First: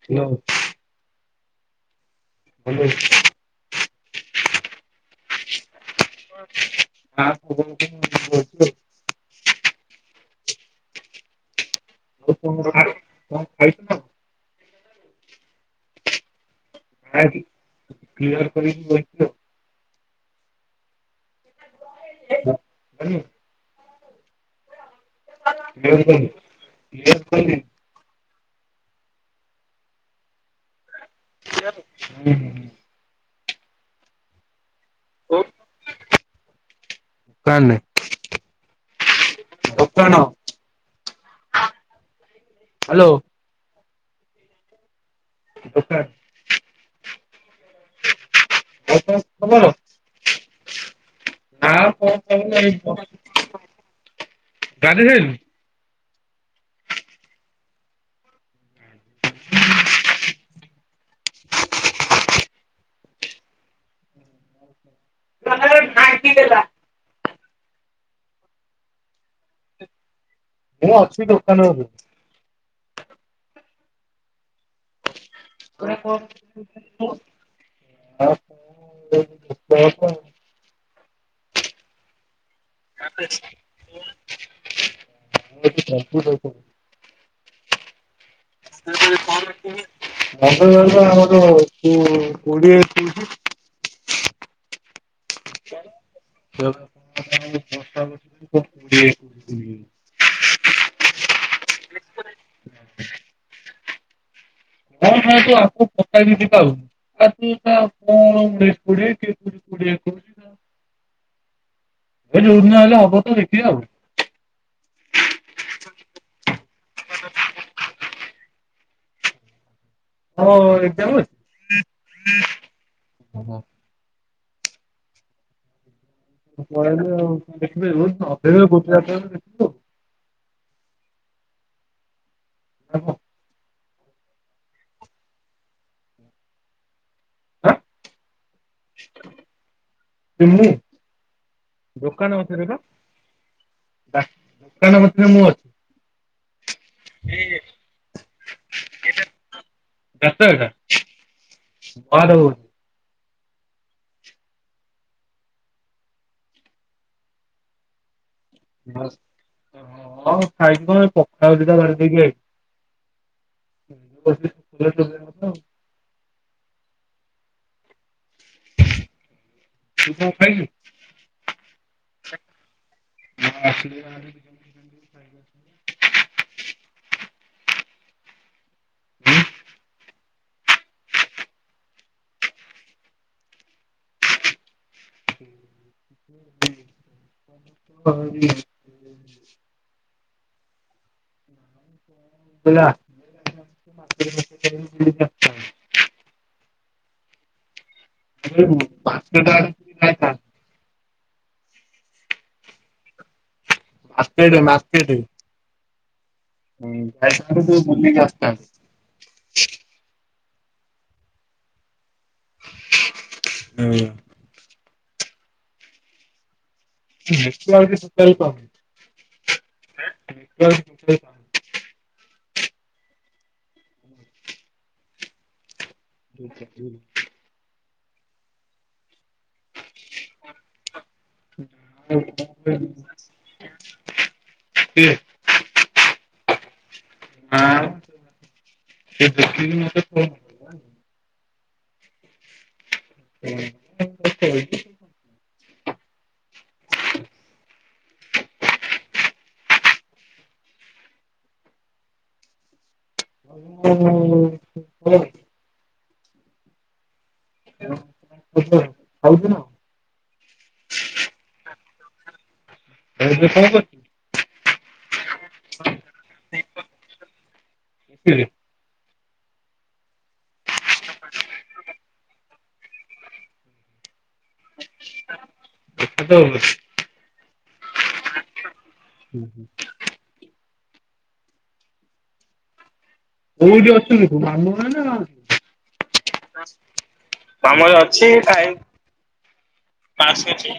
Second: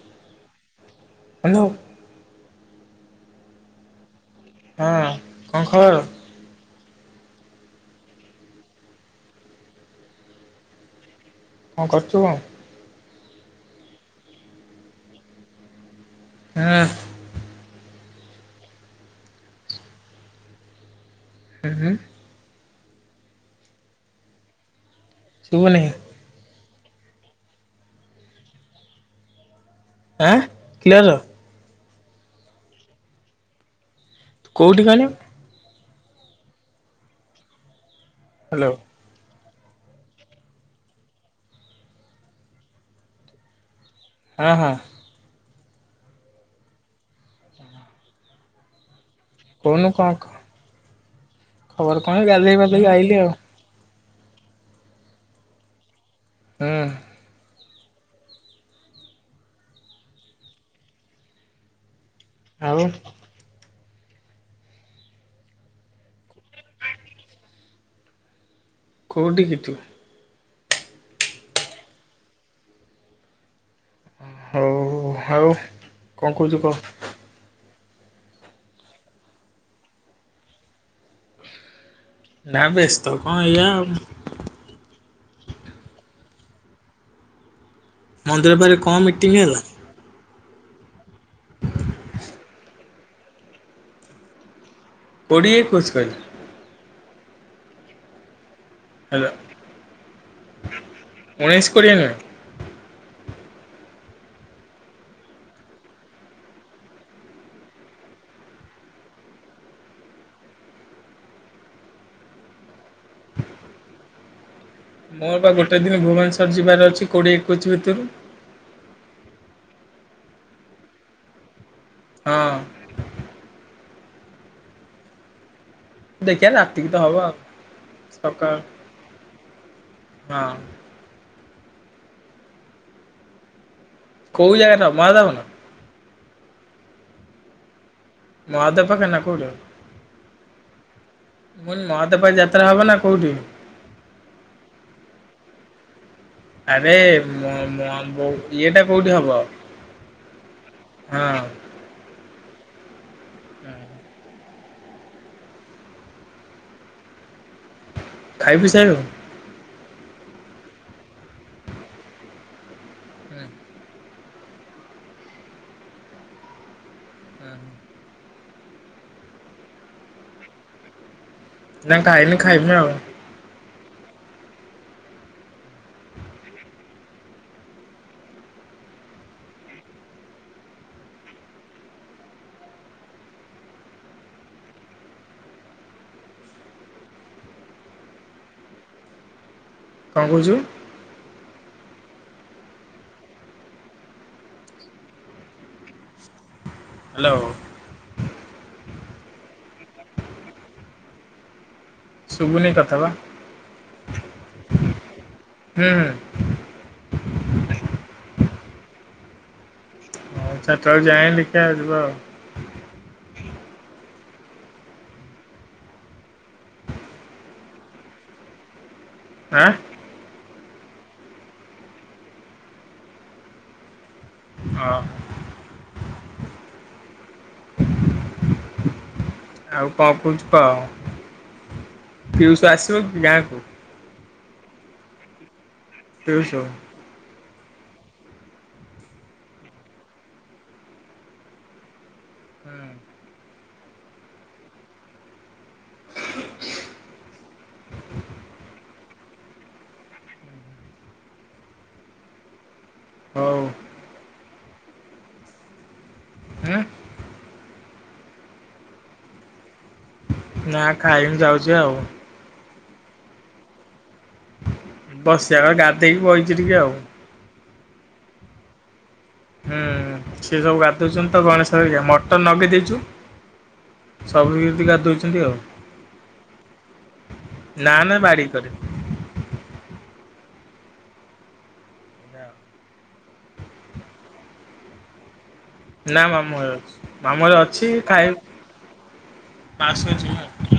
[unintelligible] Hello. [unintelligible] ହଁ କଣ ଖବର? [unintelligible] କଣ କରୁଛୁ କଣ? [unintelligible] କଣ ଖାଇଚ? ହଁ। ଆଜି [unintelligible] କରିକି କହିଥିଲ। ହୁଁ ହୁଁ। କଲୁ। ଶୁଭୁନି [unintelligible] ଆଁ କ୍ଲିଅରର ହୁଁ। କୋଉଠି କହନି? ପ୍ଲାନ୍ ନାହିଁ। ହ୍ୟାଲୋ। ଦୋକାନ। ହ୍ୟାଲୋ। ହଁ ହଁ। [unintelligible] ଆଉ କଣ ଖବର? କହୁନୁ କ ନା ଖବର କଣ ଏଇ ଖବର ଗାଧେଇ ଫାଧେଇ କି ବସିଚି। ଆଇଲି ଆଉ। ଗାଧେଇ ସାଇଲୁଣି। ହୁଁ। ଆଉ [unintelligible] [unintelligible] କୋଉଠି କି ତୁ? ମୁଁ ଅଛି ଦୋକାନରେ ଏବେ। ହଉ ଆଉ କଣ କହୁଛୁ କହ? ନା ବ୍ୟସ୍ତ କଣ ଏଇଆ। [unintelligible] ମନ୍ଦିର ପାଖରେ କଣ ମିଟିଂ ହେଲା? [unintelligible] ଆମର କୋ କୋଡିଏ ଟ୍ରିପ କୋଡିଏ ଏକଉଷି [unintelligible] [inaudible] [inaudible] ହେଲା ଉଣେଇଶ କୋଡିଏ ନୁହେଁ ହଁ, ହଁ ତୁ ଆକୁ [unintelligible] ଏବେ ଯୋଉଦିନ ହେଲେ ହବ ତ ରେଡି ଆଉ। ମୋର ବା ଗୋଟେ ଦିନ ଭୁବନେଶ୍ଵର ଯିବାର ଅଛି କୋଡିଏ ଏକୋଇଚି ଭିତରେ। ହଁ ଏକଜାମ ଅଛି। ହଁ। ଦେଖିବା ରାତିକି ତ ହବ ଆଉ ସକାଳ [unintelligible] ହଁ। ଆ ହଁ। କୋଉ ଜାଗାଟା ମାହାଧାବନ। ମହାଦେବ ପାଖେ ନା କଉଠେ? ମୁଁ କହିଲି ମହାଦେବ ପାଖେ ଦୋକାନ ଯାତ୍ରା କତିରେ ହବ ପା। ନା କୋଉଠି? ଦୋକାନ କତିରେ ମୁଁ ଅଛି। ଆରେ ମୁଁଅ ମୁଁଅ ମୁ ଇଏଟା କୋଉଠି ହବ। ହଁ [unintelligible] ହୁଁ। ଖାଇ ପିଇ ସାଇଲୁଣୁ? ହଁ ଖାଇଥିଲି ଏ ପଖାଳ ଦିଟା ଘରେ ଖାଇକି ଆଇଚି। [unintelligible] ତୁ କଣ ଖାଇଲୁ। ନା ଖାଇନି ଖାଇବି ଆଉ। ମୁଁ ଆସିଯି ମାର୍କେଟ। [inaudible] [inaudible] ମାର୍କେଟ [inaudible] [inaudible] କଣ କହୁଛୁ? [unintelligible] ନାଁ [unintelligible] ହାଲୋ। ପାଞ୍ଚ ଟା ଆଡକୁ ଯାଇଥାନ୍ତେ। ଶୁଭୁନି କଥା ବା। Market market. ହୁଁ, ହୁଁ। ହୁଁ ଖାଇ ସାରେ ତୁ- ବୁଲିକି ଆସିଥାନ୍ତେ। ଚାରିଟାବେଳୁ ଯାଏଁ ଦେଖିଆ ଯିବା ଆଉ। ହୁଁ। [unintelligible] ସକାଳୁ ତ ଆଁ। [inaudible] ଅ ହ। [unintelligible] ଆଉ କଣ କହୁଛୁ କହ? ପିଉସ ଆସିବ କି ଗାଁକୁ? କିଏ। ପିୟୁଷ। ଆଁ ସେ ଦେଖିକି ନହେଲେ କହୁ। ହୁଁ। ହୁଁଛି [unintelligible] ହ [unintelligible] [inaudible] ହଉ ହଁ [unintelligible] ଉଁ ଛ ଖାଉଛି ନା [inaudible] ନା ଖାଇନି ଯାଉଛି ଆଉ। ଆଉ ଏବେ କଣ କରୁଛୁ? ବସିବା କଥା ଗାଧେଇକି ବଇଛି ଟିକେ ଆଉ। ଏରେ [inaudible] ହୁଁ ସିଏ ସବୁ ଗାଧଉଛନ୍ତି ତ ଗଣେଶହରିକା ମଟନ୍ ନଗେଇ ଦେଇଛୁ। ସବୁତି ଗାଧୋଇଛନ୍ତି ଆଉ। ନା ନା ବାଡି କରେ। ହୁଁ ହୁଁ। କୋଉଠି ଅଛନ୍ତି କୋ ମାମୁ [unintelligible] ନା ମାମୁଁ ହରେ ମାମୁଁହରେ ଅଛି ଖାଇ। ପାଶୂଛି ମାଉସୀ ଅଛି।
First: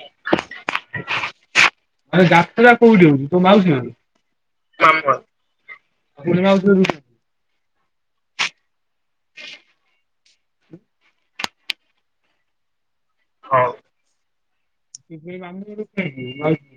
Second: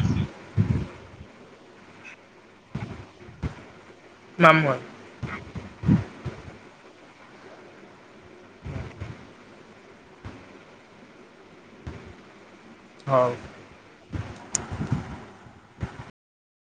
ଯାତ୍ରା କୋଉଠି ହଉଛି ତୁ ମାଉସୀ ସରୁ। ମାମୁଁ ହରେ। ପୁଣି ମାଉସୀ ଘରୁ ଯିବୁ। ହଉ। ହଉ [unintelligible]